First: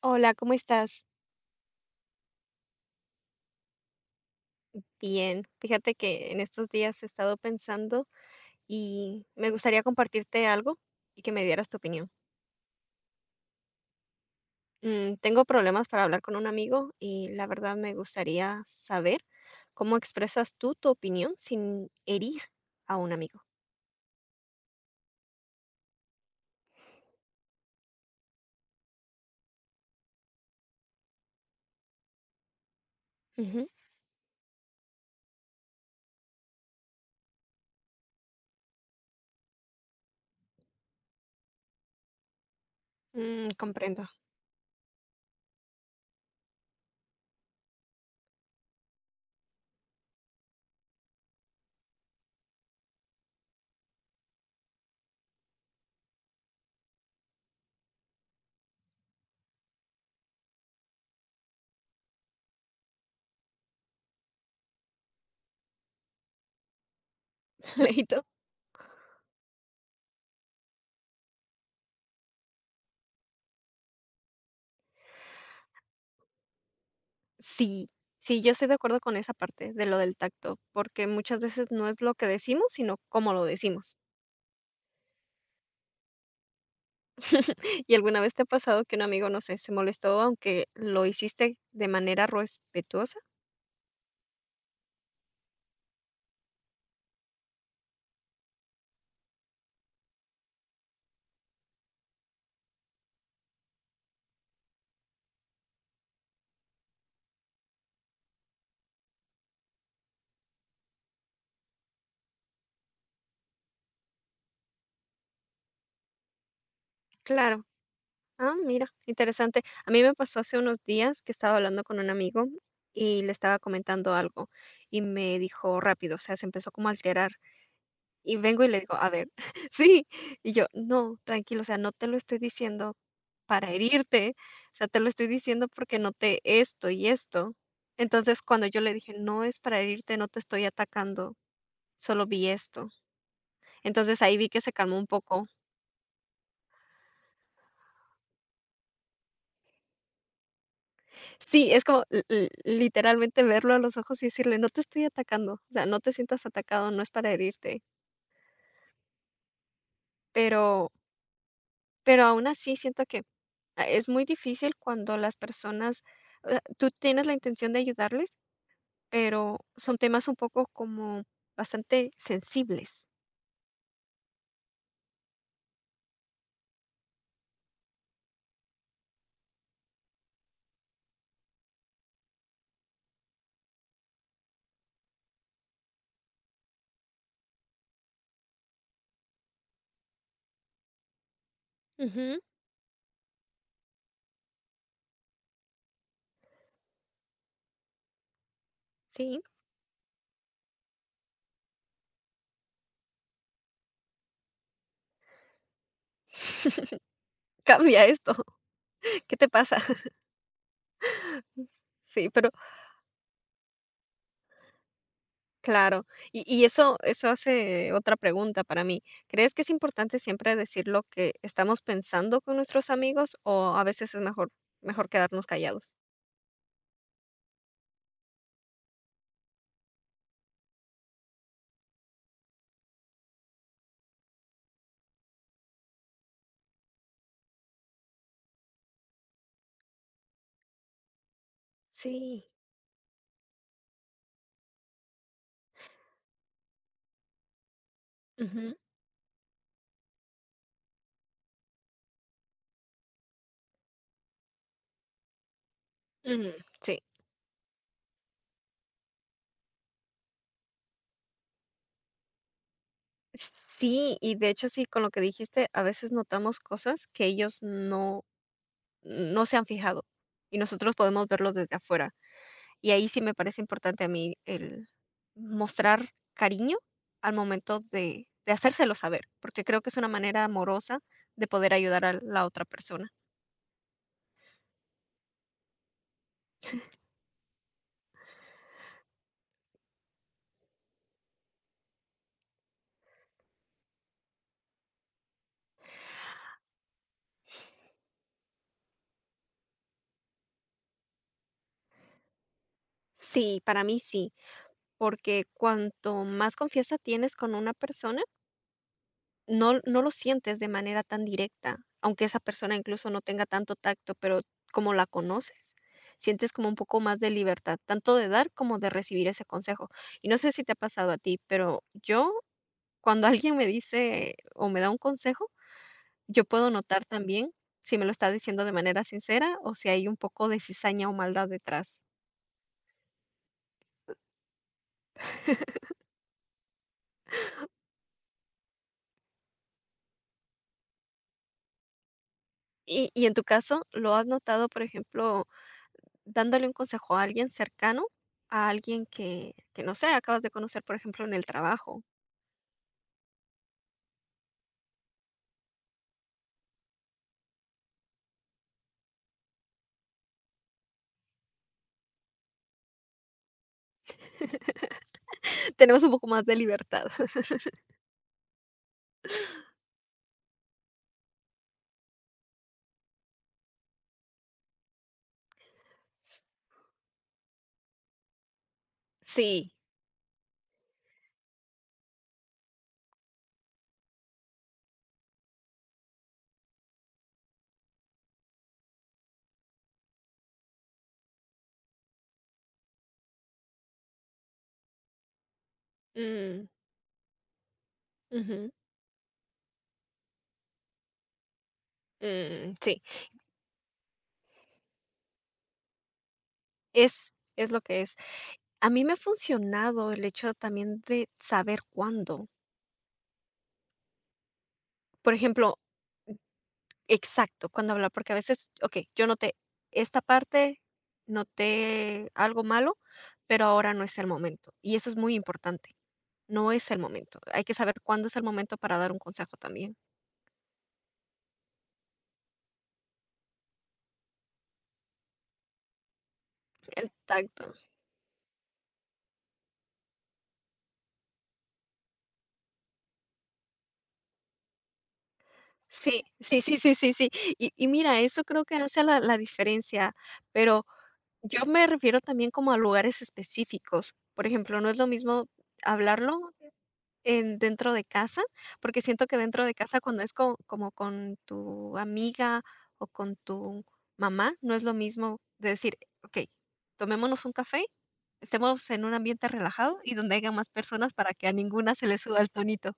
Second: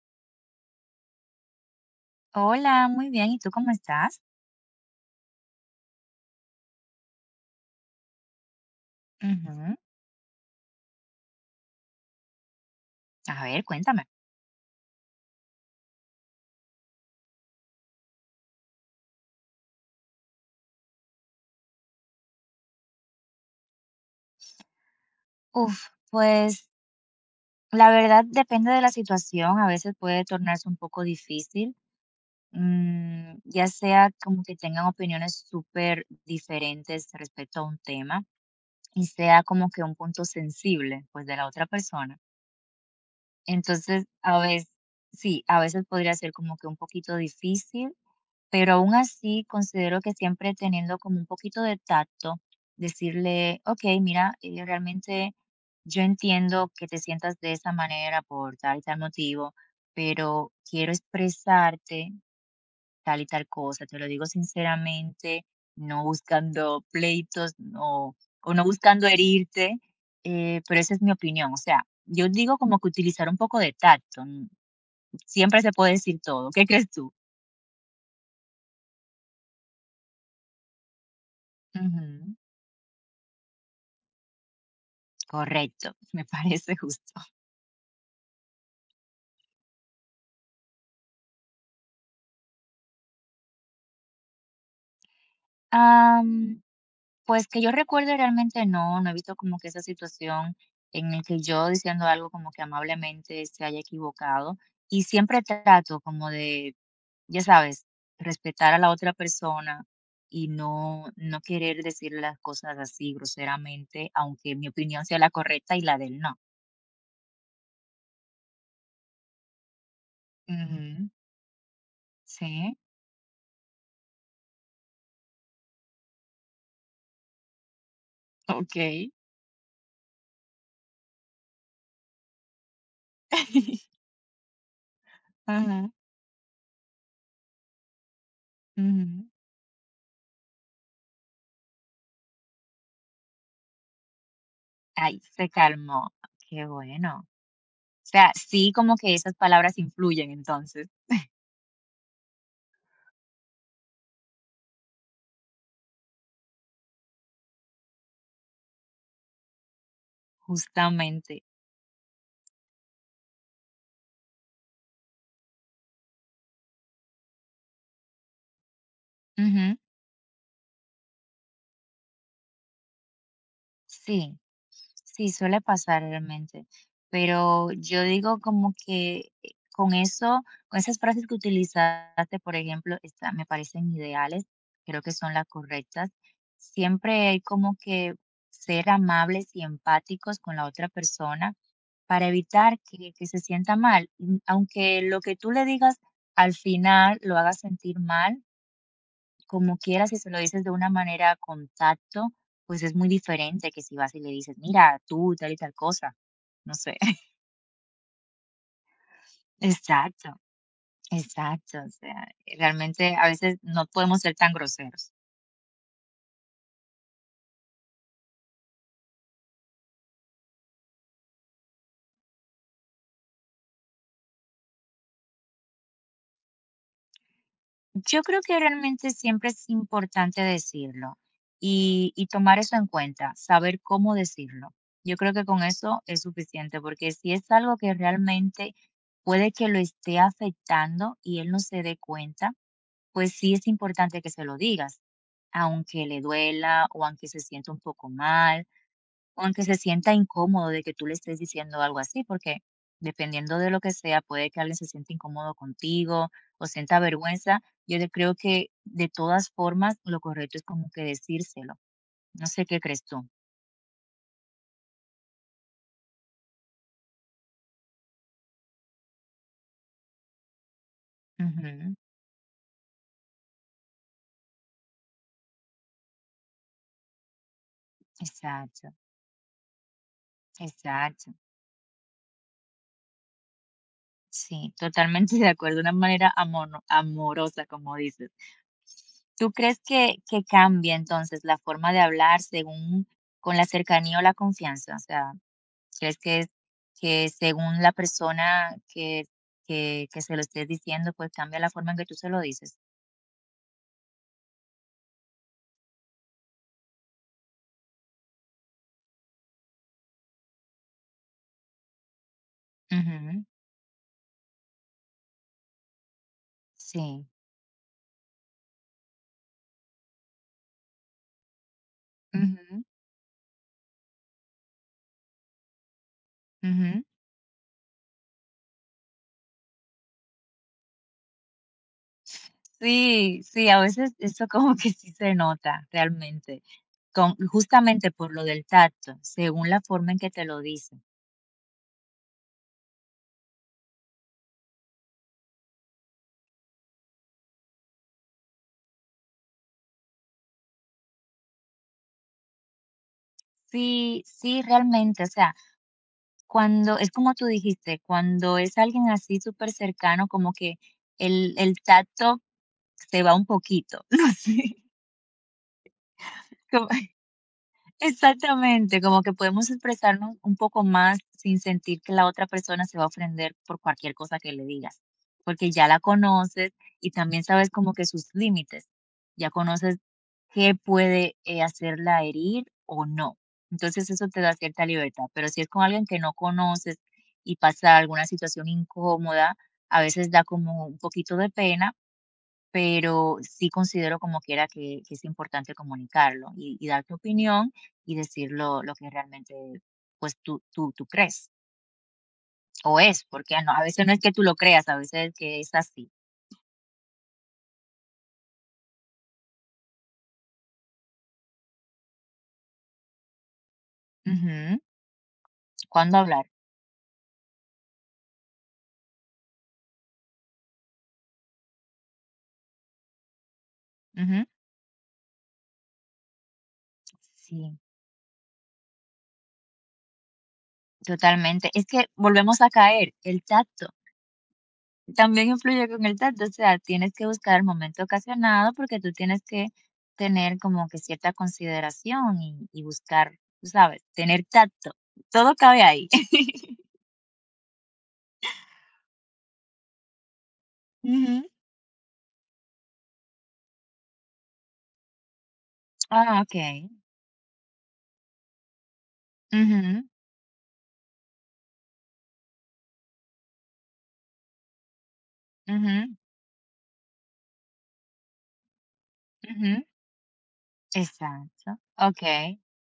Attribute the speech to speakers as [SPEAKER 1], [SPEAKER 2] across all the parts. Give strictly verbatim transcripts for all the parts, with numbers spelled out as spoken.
[SPEAKER 1] Hola, ¿cómo estás?
[SPEAKER 2] Hola, muy bien, ¿y tú cómo estás?
[SPEAKER 1] Bien. Fíjate que en estos días he estado pensando y me
[SPEAKER 2] Ujú.
[SPEAKER 1] gustaría compartirte algo y que me dieras tu opinión.
[SPEAKER 2] A ver, cuéntame.
[SPEAKER 1] Mm, tengo problemas para hablar con un amigo y la verdad me gustaría saber cómo expresas tú tu opinión sin herir a un amigo.
[SPEAKER 2] Uf, pues la verdad depende de la situación, a veces puede tornarse un poco difícil, mm, ya
[SPEAKER 1] Ujú.
[SPEAKER 2] sea como que tengan opiniones súper diferentes respecto a un tema y sea como que un punto sensible, pues, de la otra persona.
[SPEAKER 1] Mm,
[SPEAKER 2] Entonces,
[SPEAKER 1] comprendo.
[SPEAKER 2] a veces, sí, a veces podría ser como que un poquito difícil. Pero aún así, considero que siempre teniendo como un poquito de tacto, decirle, ok, mira, eh, realmente yo entiendo que te sientas de esa manera por tal y tal motivo, pero quiero expresarte tal y tal cosa, te lo digo sinceramente, no buscando pleitos no,
[SPEAKER 1] Leíto.
[SPEAKER 2] o no buscando herirte, eh, pero esa es mi opinión. O sea, yo digo como que utilizar un poco de tacto, n- siempre se puede decir todo. ¿Qué crees tú?
[SPEAKER 1] Sí, sí, yo estoy de acuerdo con esa parte de lo del tacto, porque muchas veces no es lo que
[SPEAKER 2] Ujú.
[SPEAKER 1] decimos, sino cómo lo decimos.
[SPEAKER 2] Correcto, me parece justo.
[SPEAKER 1] ¿Y alguna vez te ha pasado que un amigo, no sé, se molestó aunque lo hiciste de manera respetuosa?
[SPEAKER 2] Am, pues que yo recuerde realmente no, no he visto como que esa situación en el que yo diciendo algo como que amablemente se haya equivocado y siempre trato como de, ya sabes, respetar a la otra persona y no, no querer decir las cosas así groseramente, aunque mi opinión sea la correcta y la del no.
[SPEAKER 1] Claro. Ah, mira, interesante. A mí me pasó hace unos
[SPEAKER 2] Ujú.
[SPEAKER 1] días que estaba hablando con un amigo
[SPEAKER 2] Sí,
[SPEAKER 1] y le estaba comentando algo y me dijo rápido, o sea, se empezó como a alterar y vengo y
[SPEAKER 2] ok.
[SPEAKER 1] le digo, a ver, sí, y yo, no, tranquilo, o sea, no te lo estoy diciendo para herirte, o sea, te lo estoy diciendo
[SPEAKER 2] Ajá,
[SPEAKER 1] porque noté esto y esto. Entonces, cuando yo le dije,
[SPEAKER 2] ujú.
[SPEAKER 1] no es para herirte, no te estoy atacando, solo vi esto. Entonces, ahí vi que se calmó un
[SPEAKER 2] Ay,
[SPEAKER 1] poco.
[SPEAKER 2] se calmó. Qué bueno. O sea, sí, como que esas palabras influyen entonces,
[SPEAKER 1] Sí, es como li li literalmente verlo a los ojos y decirle: "No te estoy atacando, o sea, no te sientas atacado, no es para herirte". Pero
[SPEAKER 2] justamente.
[SPEAKER 1] pero aún así siento que, ah, es muy difícil cuando las personas, eh, tú tienes la intención de ayudarles, pero son temas un poco como bastante sensibles.
[SPEAKER 2] Sí, sí, suele pasar realmente, pero yo digo como que eh, con eso, con esas frases que utilizaste, por ejemplo, esta- me parecen ideales, creo que son las correctas. Siempre hay como que ser amables y empáticos con la otra persona para
[SPEAKER 1] Ujú,
[SPEAKER 2] evitar que, que se sienta mal, y aunque lo que tú le digas al final lo haga sentir mal
[SPEAKER 1] sí.
[SPEAKER 2] como quieras si se lo dices de una manera con tacto, pues es muy diferente que si vas y le dices, mira, tú tal y tal cosa. No sé.
[SPEAKER 1] Cambia esto, ¿qué te pasa?
[SPEAKER 2] Exacto, exacto. O sea,
[SPEAKER 1] Sí, pero
[SPEAKER 2] realmente a veces no podemos ser tan groseros.
[SPEAKER 1] claro. Y y eso eso hace otra pregunta para mí. ¿Crees que es importante siempre decir lo que estamos pensando con nuestros amigos o a veces es mejor mejor quedarnos callados?
[SPEAKER 2] Yo creo que realmente siempre es importante decirlo y y tomar eso en cuenta, saber cómo decirlo. Yo creo que con eso es suficiente, porque si es algo que realmente puede que lo esté afectando y él no se dé
[SPEAKER 1] Sí.
[SPEAKER 2] cuenta, pues sí es importante que se lo digas, aunque le duela o aunque se sienta un poco mal,
[SPEAKER 1] Ujú.
[SPEAKER 2] aunque se sienta incómodo de que tú le estés diciendo algo así, porque dependiendo de lo que sea, puede que alguien se sienta incómodo contigo
[SPEAKER 1] Mm,
[SPEAKER 2] o sienta
[SPEAKER 1] sí.
[SPEAKER 2] vergüenza. Yo de- creo que de todas formas lo correcto es como que decírselo. No sé qué crees tú.
[SPEAKER 1] Sí, y de hecho, sí, con lo que dijiste, a veces notamos cosas que ellos no no se han fijado y nosotros podemos verlo desde
[SPEAKER 2] Ujú.
[SPEAKER 1] afuera. Y ahí sí me parece importante a mí el mostrar cariño al momento de de
[SPEAKER 2] Exacto,
[SPEAKER 1] hacérselo saber, porque creo que es una manera amorosa
[SPEAKER 2] exacto.
[SPEAKER 1] de poder ayudar a la otra persona.
[SPEAKER 2] Sí, totalmente de acuerdo, de una manera amor- amorosa, como dices. ¿Tú crees que, que cambia entonces la forma de hablar según con la cercanía o la confianza? O sea, ¿crees que que según la persona que que que se lo estés diciendo, pues, cambia la forma en que tú se lo dices?
[SPEAKER 1] Sí, para mí sí, porque cuanto más confianza tienes con una persona, no no lo sientes de manera tan directa, aunque esa persona incluso no
[SPEAKER 2] Ujú.
[SPEAKER 1] tenga tanto tacto, pero como la conoces, sientes como un poco más
[SPEAKER 2] Sí.
[SPEAKER 1] de libertad, tanto de dar como de recibir ese consejo. Y no sé si te ha pasado a ti, pero yo,
[SPEAKER 2] Ujú,
[SPEAKER 1] cuando alguien me dice o me da un consejo, yo puedo
[SPEAKER 2] ujú.
[SPEAKER 1] notar también si me lo está diciendo de manera sincera o si hay un poco de cizaña o maldad detrás.
[SPEAKER 2] Sí, sí, a veces eso como que sí se nota realmente, con justamente por lo del tacto, según la forma en que te lo dicen.
[SPEAKER 1] Y, y en tu caso, ¿lo has notado, por ejemplo, dándole un consejo a alguien cercano, a alguien que, que no sé, acabas de conocer, por ejemplo, en el trabajo?
[SPEAKER 2] Sí, sí, realmente, o sea, cuando es como tú dijiste, cuando es alguien así súper cercano como que el el tacto se va un poquito, no sé,
[SPEAKER 1] Tenemos un poco más de
[SPEAKER 2] como
[SPEAKER 1] libertad.
[SPEAKER 2] Exactamente, como que podemos expresarnos un poco más sin sentir que la otra persona se va a ofender por cualquier cosa que le digas, porque ya la conoces y también sabes como que sus límites, ya
[SPEAKER 1] Sí,
[SPEAKER 2] conoces qué puede eh, hacerla herir o no. Entonces eso te da cierta libertad, pero si es con alguien que no conoces y pasa alguna situación incómoda, a veces da como un poquito de pena, pero sí considero como quiera que, que es importante comunicarlo
[SPEAKER 1] mm,
[SPEAKER 2] y, y dar tu opinión y decir
[SPEAKER 1] ujú,
[SPEAKER 2] lo, lo que realmente pues tú, tú, tú crees
[SPEAKER 1] mm,
[SPEAKER 2] o
[SPEAKER 1] sí,
[SPEAKER 2] es, porque ah, no, a veces no es que tú lo creas, a veces es que es así.
[SPEAKER 1] es, es lo que es. A mí me ha funcionado el hecho también de saber cuándo.
[SPEAKER 2] Ujú.
[SPEAKER 1] Por ejemplo,
[SPEAKER 2] ¿Cuándo hablar?
[SPEAKER 1] exacto, cuando hablar, porque a veces, okey, yo noté esta parte, noté algo malo, pero ahora no es el
[SPEAKER 2] Ujú.
[SPEAKER 1] momento, y eso es muy importante, no es el momento. Hay
[SPEAKER 2] Sí,
[SPEAKER 1] que saber cuándo es el momento para dar un consejo también.
[SPEAKER 2] totalmente. Es que volvemos a caer, el tacto. También influye con el tacto, o sea, tienes
[SPEAKER 1] El
[SPEAKER 2] que buscar el
[SPEAKER 1] tacto.
[SPEAKER 2] momento ocasionado porque tú tienes que tener como que cierta consideración y, y buscar, tú sabes, tener tacto. Todo cabe ahí.
[SPEAKER 1] Sí, sí, sí, sí, sí, sí. Y y mira, eso creo que hace la la diferencia, pero
[SPEAKER 2] Ujú.
[SPEAKER 1] yo me refiero también como a lugares específicos. Por ejemplo, no es lo mismo hablarlo
[SPEAKER 2] Ah, okay.
[SPEAKER 1] En dentro de casa, porque siento que dentro de casa
[SPEAKER 2] Ujú,
[SPEAKER 1] cuando es co como con tu amiga o con tu mamá, no es lo mismo de decir:
[SPEAKER 2] ujú,
[SPEAKER 1] "Okey, tomémonos un café, estemos en un ambiente
[SPEAKER 2] ujú.
[SPEAKER 1] relajado y donde haya más personas para que a
[SPEAKER 2] Exacto.
[SPEAKER 1] ninguna se le suba el
[SPEAKER 2] Okay,
[SPEAKER 1] tonito".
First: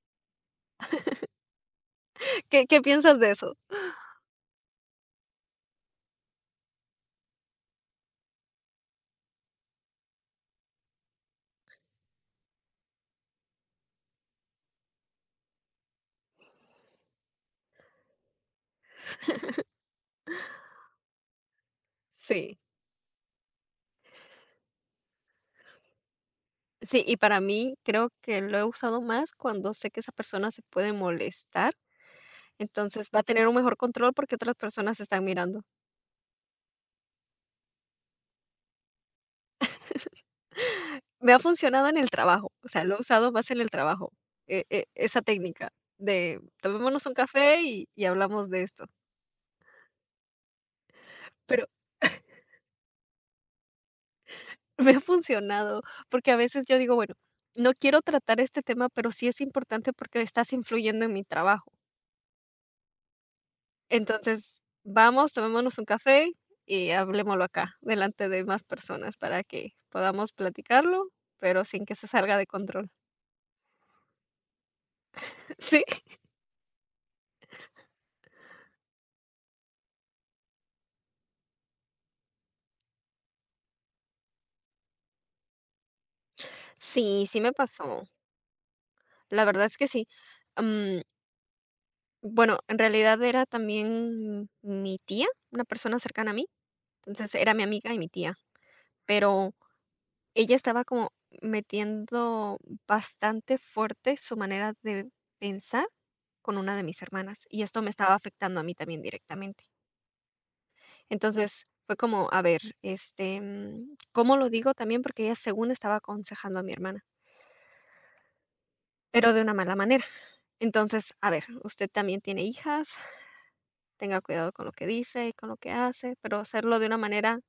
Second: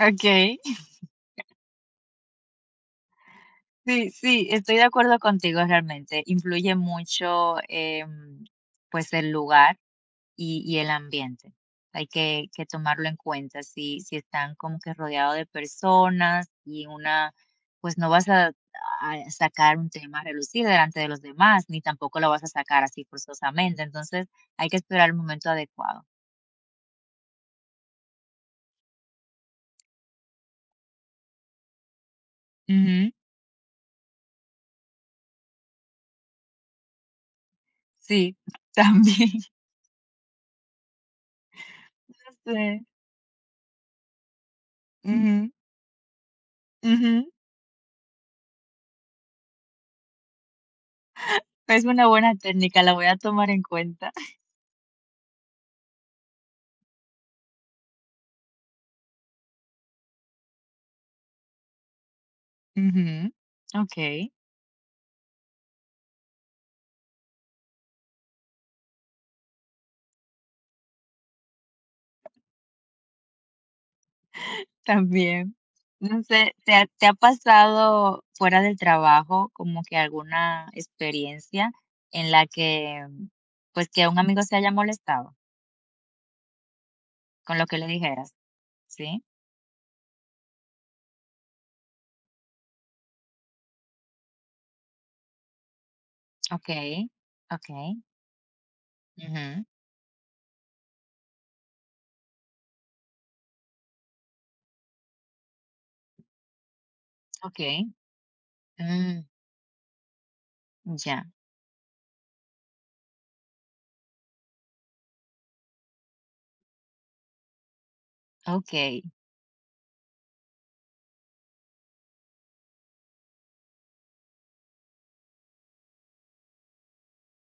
[SPEAKER 2] okay.
[SPEAKER 1] ¿Qué qué piensas de eso?
[SPEAKER 2] Sí, sí, estoy de acuerdo contigo realmente. Influye mucho, em, pues, el lugar. Y, y el ambiente. Hay que, que tomarlo en cuenta. Si, si están como que rodeados de personas y una, pues no vas a, a sacar un tema a relucir delante de los demás, ni tampoco lo vas a
[SPEAKER 1] Sí.
[SPEAKER 2] sacar así forzosamente. Entonces hay que esperar el momento adecuado.
[SPEAKER 1] Sí, y para mí creo que lo he usado más cuando sé que esa persona se puede molestar, entonces
[SPEAKER 2] Ujú.
[SPEAKER 1] va a tener un mejor control porque otras personas están mirando.
[SPEAKER 2] Sí, también.
[SPEAKER 1] Me ha funcionado en el trabajo, o
[SPEAKER 2] No.
[SPEAKER 1] sea, lo he usado más en el trabajo, e e esa
[SPEAKER 2] Ujú,
[SPEAKER 1] técnica de tomémonos un
[SPEAKER 2] ujú.
[SPEAKER 1] café y y hablamos de esto. Pero
[SPEAKER 2] Es una buena técnica, la voy a tomar en cuenta.
[SPEAKER 1] me ha funcionado, porque a veces yo digo, bueno, no quiero tratar este tema, pero sí es importante porque estás influyendo en mi trabajo.
[SPEAKER 2] Ujú. Ok.
[SPEAKER 1] Entonces, vamos, tomémonos un café y hablemoslo acá, delante de más personas para que podamos platicarlo, pero sin que se salga de control.
[SPEAKER 2] También.
[SPEAKER 1] Sí.
[SPEAKER 2] No sé, ¿te ha te ha pasado fuera del trabajo como que alguna experiencia en la que, pues, que un amigo se haya molestado
[SPEAKER 1] Sí, sí me
[SPEAKER 2] con lo que le
[SPEAKER 1] pasó.
[SPEAKER 2] dijeras? ¿Sí?
[SPEAKER 1] La verdad es que sí. Mm. Bueno, en realidad era también mi tía, una persona cercana a mí,
[SPEAKER 2] Okey,
[SPEAKER 1] entonces era mi amiga
[SPEAKER 2] okey,
[SPEAKER 1] y mi tía, pero
[SPEAKER 2] ujú,
[SPEAKER 1] ella estaba como metiendo bastante fuerte su manera de pensar con una de mis hermanas y esto
[SPEAKER 2] okey,
[SPEAKER 1] me estaba afectando a mí también
[SPEAKER 2] mm,
[SPEAKER 1] directamente.
[SPEAKER 2] ya,
[SPEAKER 1] Entonces fue como, a ver, este, mm, ¿cómo lo digo también? Porque ella según estaba aconsejando a mi hermana,
[SPEAKER 2] okey,
[SPEAKER 1] pero de una mala manera. Entonces, a ver, usted también tiene hijas, tenga cuidado con lo que dice y con lo que hace, pero hacerlo de una manera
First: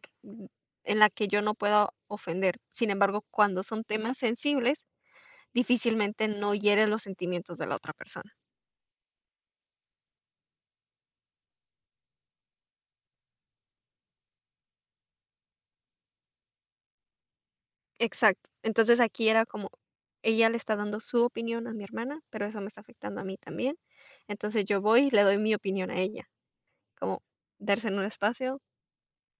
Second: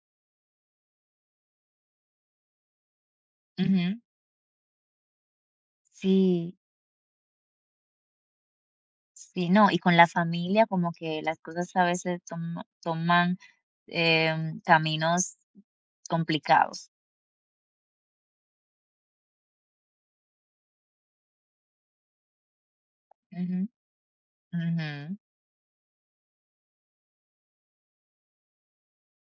[SPEAKER 1] que- mm, en la que yo no pueda ofender. Sin embargo, cuando son
[SPEAKER 2] ujú.
[SPEAKER 1] temas sensibles, difícilmente no
[SPEAKER 2] Sí,
[SPEAKER 1] hieres los sentimientos de la otra persona.
[SPEAKER 2] sí, no, y con la familia como que las cosas a veces toma toman, em, caminos complicados.
[SPEAKER 1] Exacto. Entonces aquí era como, ella le está dando su opinión a mi hermana, pero eso me está afectando a mí
[SPEAKER 2] Ujú,
[SPEAKER 1] también. Entonces yo voy y
[SPEAKER 2] ujú.
[SPEAKER 1] le doy mi opinión a ella, como darse en un espacio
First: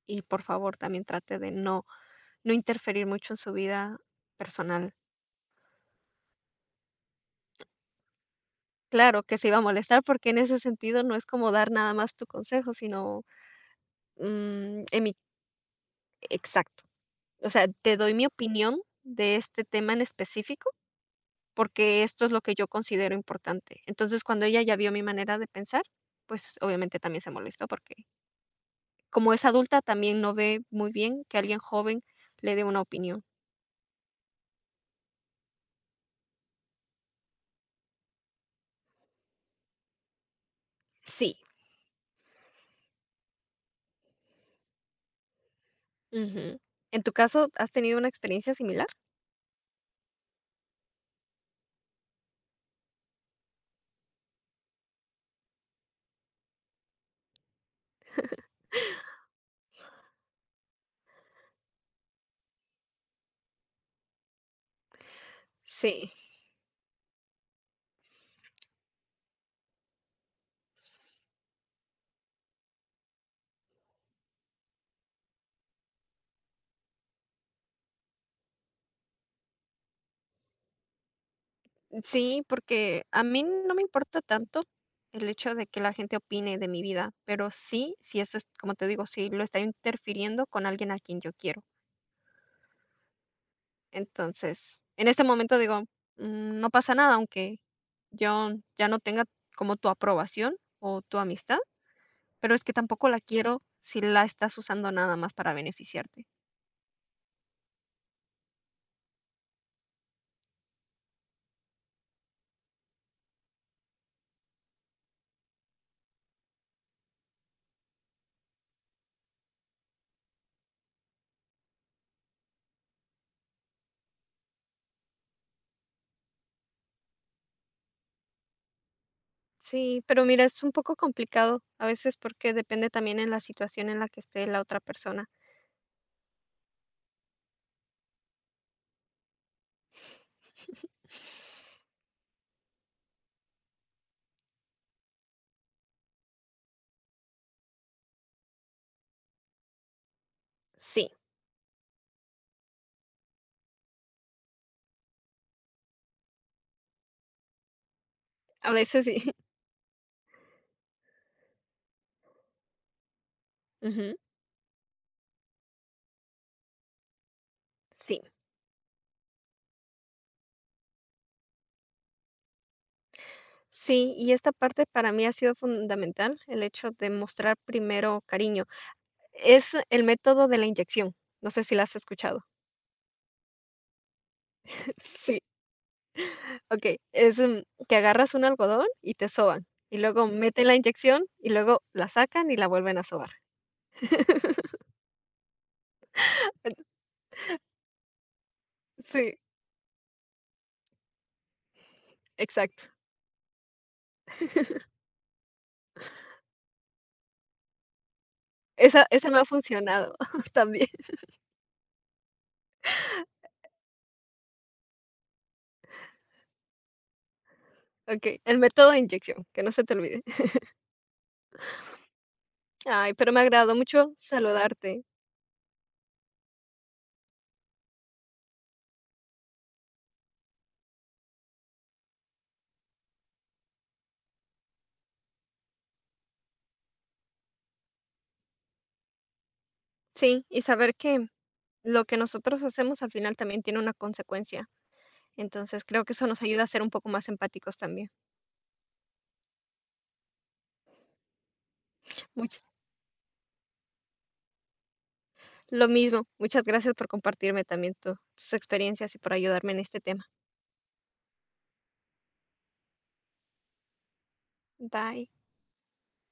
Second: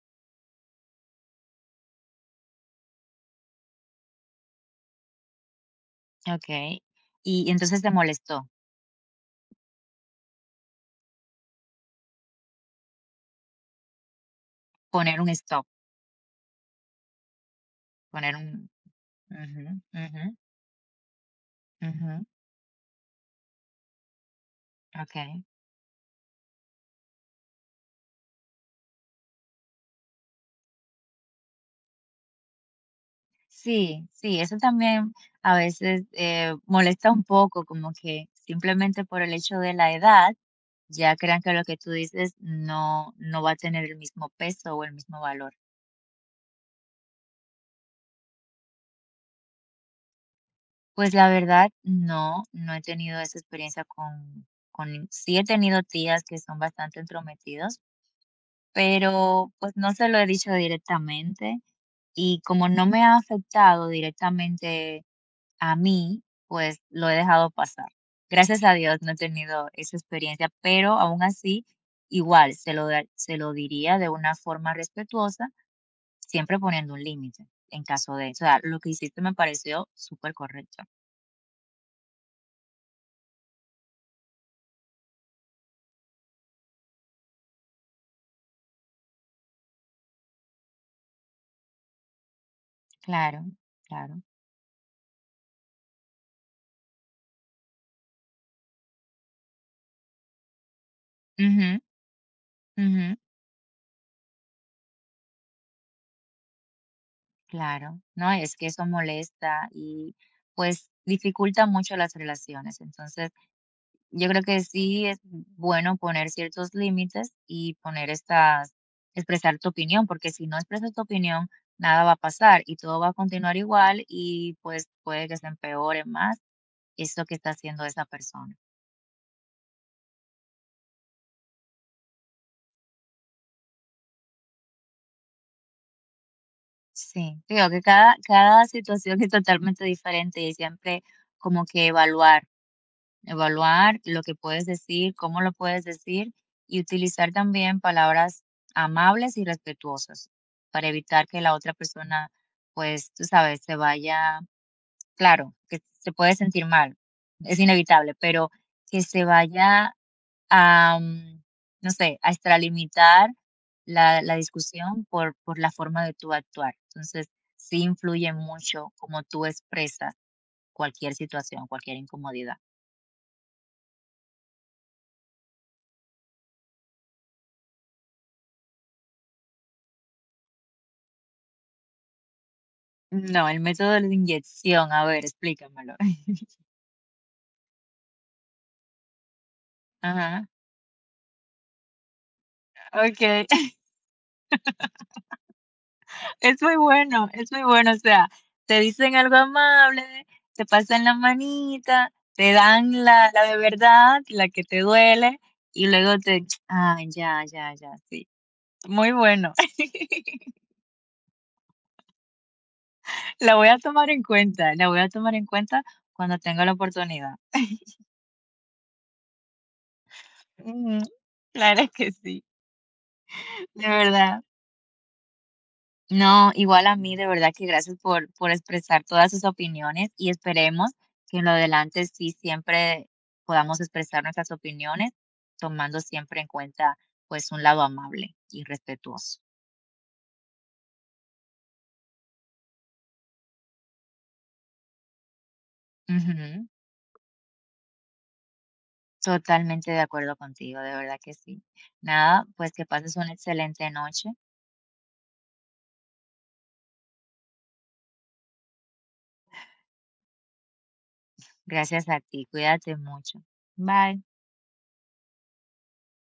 [SPEAKER 1] y por favor también trate de no, no interferir mucho en su vida personal.
[SPEAKER 2] Okey. Y entonces te molestó
[SPEAKER 1] Claro, que se iba a molestar, porque en ese sentido no es como dar nada más tu consejo, sino, mm, en mi
[SPEAKER 2] poner un stop,
[SPEAKER 1] exacto. O sea, te doy mi
[SPEAKER 2] poner un
[SPEAKER 1] opinión de
[SPEAKER 2] ujú,
[SPEAKER 1] este tema en
[SPEAKER 2] ujú,
[SPEAKER 1] específico, porque
[SPEAKER 2] ujú,
[SPEAKER 1] esto es lo que yo considero importante. Entonces, cuando ella ya vio mi manera
[SPEAKER 2] okey.
[SPEAKER 1] de pensar, pues, obviamente también se molestó, porque como es adulta, también no ve muy bien que alguien joven le dé una opinión.
[SPEAKER 2] Sí, sí, eso también a veces, eh, molesta un poco, como que simplemente por el hecho de la edad, ya
[SPEAKER 1] Sí.
[SPEAKER 2] crean que lo que tú dices no no va a tener el mismo peso o el mismo valor.
[SPEAKER 1] Ujú. ¿En tu caso has tenido una experiencia similar?
[SPEAKER 2] Pues la verdad, no, no he tenido esa experiencia con con sí he tenido tías que son bastante entrometidos, pero, pues, no se lo he dicho directamente. Y como no me ha afectado directamente a
[SPEAKER 1] Sí.
[SPEAKER 2] mí, pues lo he dejado pasar. Gracias a Dios no he tenido esa experiencia, pero aún así, igual se lo, da- se lo diría de una forma respetuosa, siempre poniendo un límite en caso de, o sea, lo que hiciste me pareció súper correcto.
[SPEAKER 1] Sí, porque a mí no me importa tanto el hecho de que la gente opine de mi vida, pero sí, si eso es, como te digo, si lo está interfiriendo con alguien a quien yo quiero.
[SPEAKER 2] Claro, claro.
[SPEAKER 1] Entonces, en este momento digo, "Mm, no pasa nada, aunque yo ya no tenga como tu aprobación o tu amistad,
[SPEAKER 2] Ujú,
[SPEAKER 1] pero es que
[SPEAKER 2] ujú,
[SPEAKER 1] tampoco la quiero si la estás usando nada más para beneficiarte".
[SPEAKER 2] claro. No, es que eso molesta y pues dificulta mucho las relaciones. Entonces, yo creo que sí es bueno poner ciertos límites y poner estas expresar tu opinión, porque si no expresas tu opinión, nada va a pasar y todo va a continuar igual y, pues, puede que se empeore más eso que está haciendo esa persona.
[SPEAKER 1] Sí, pero mira, es un poco complicado a veces porque depende también en la situación en la que esté la otra persona.
[SPEAKER 2] Sí, digo que cada cada situación es totalmente diferente y siempre como que evaluar evaluar lo que puedes decir, cómo lo puedes decir y utilizar también palabras amables y respetuosas para
[SPEAKER 1] Sí,
[SPEAKER 2] evitar que la otra persona, pues, tú sabes, se vaya, claro, que se puede sentir mal, es inevitable, pero
[SPEAKER 1] a
[SPEAKER 2] que
[SPEAKER 1] veces
[SPEAKER 2] se
[SPEAKER 1] sí.
[SPEAKER 2] vaya a, mm, no sé, a extralimitar
[SPEAKER 1] Ujú,
[SPEAKER 2] la, la discusión por, por la forma de tú actuar. Entonces, sí
[SPEAKER 1] sí,
[SPEAKER 2] influye mucho cómo tú expresas cualquier situación, cualquier incomodidad.
[SPEAKER 1] sí, y esta parte para mí ha sido fundamental, el hecho de mostrar primero cariño. Es el método de la inyección. No sé si la has escuchado.
[SPEAKER 2] No, el método de la inyección, a ver,
[SPEAKER 1] Sí,
[SPEAKER 2] explícamelo.
[SPEAKER 1] ok. Es mm, que agarras un algodón y te soban. Y luego
[SPEAKER 2] Ajá,
[SPEAKER 1] meten la inyección y luego la sacan y la vuelven a sobar.
[SPEAKER 2] okey. Es muy bueno, es muy bueno, o sea, te dicen algo
[SPEAKER 1] Sí,
[SPEAKER 2] amable, te pasan la manita, te
[SPEAKER 1] exacto.
[SPEAKER 2] dan la la de verdad, la que te duele, y luego te ah, ya, ya, ya, sí.
[SPEAKER 1] Esa,
[SPEAKER 2] Muy
[SPEAKER 1] esa me ha
[SPEAKER 2] bueno.
[SPEAKER 1] funcionado también.
[SPEAKER 2] La voy a tomar en cuenta, la voy a tomar en cuenta cuando tenga la oportunidad.
[SPEAKER 1] Ok, el método de inyección, que no se te olvide.
[SPEAKER 2] Ujú, claro que sí,
[SPEAKER 1] Ay, pero me agradó
[SPEAKER 2] de
[SPEAKER 1] mucho
[SPEAKER 2] verdad.
[SPEAKER 1] saludarte.
[SPEAKER 2] No, igual a mí, de verdad que gracias por, por expresar todas sus opiniones y esperemos que en lo adelante sí siempre podamos expresar nuestras opiniones, tomando siempre en cuenta pues un lado amable y respetuoso.
[SPEAKER 1] Sí, y saber que lo que nosotros hacemos al final también tiene una consecuencia. Entonces, creo que eso nos ayuda
[SPEAKER 2] Ujú.
[SPEAKER 1] a ser un poco más empáticos también.
[SPEAKER 2] Totalmente de acuerdo contigo, de verdad que sí. Nada,
[SPEAKER 1] Much
[SPEAKER 2] pues que pases una excelente noche.
[SPEAKER 1] Lo mismo, muchas gracias por compartirme también tu tus experiencias y por ayudarme en este tema.
[SPEAKER 2] Gracias a ti, cuídate mucho. Bye.
[SPEAKER 1] Bye.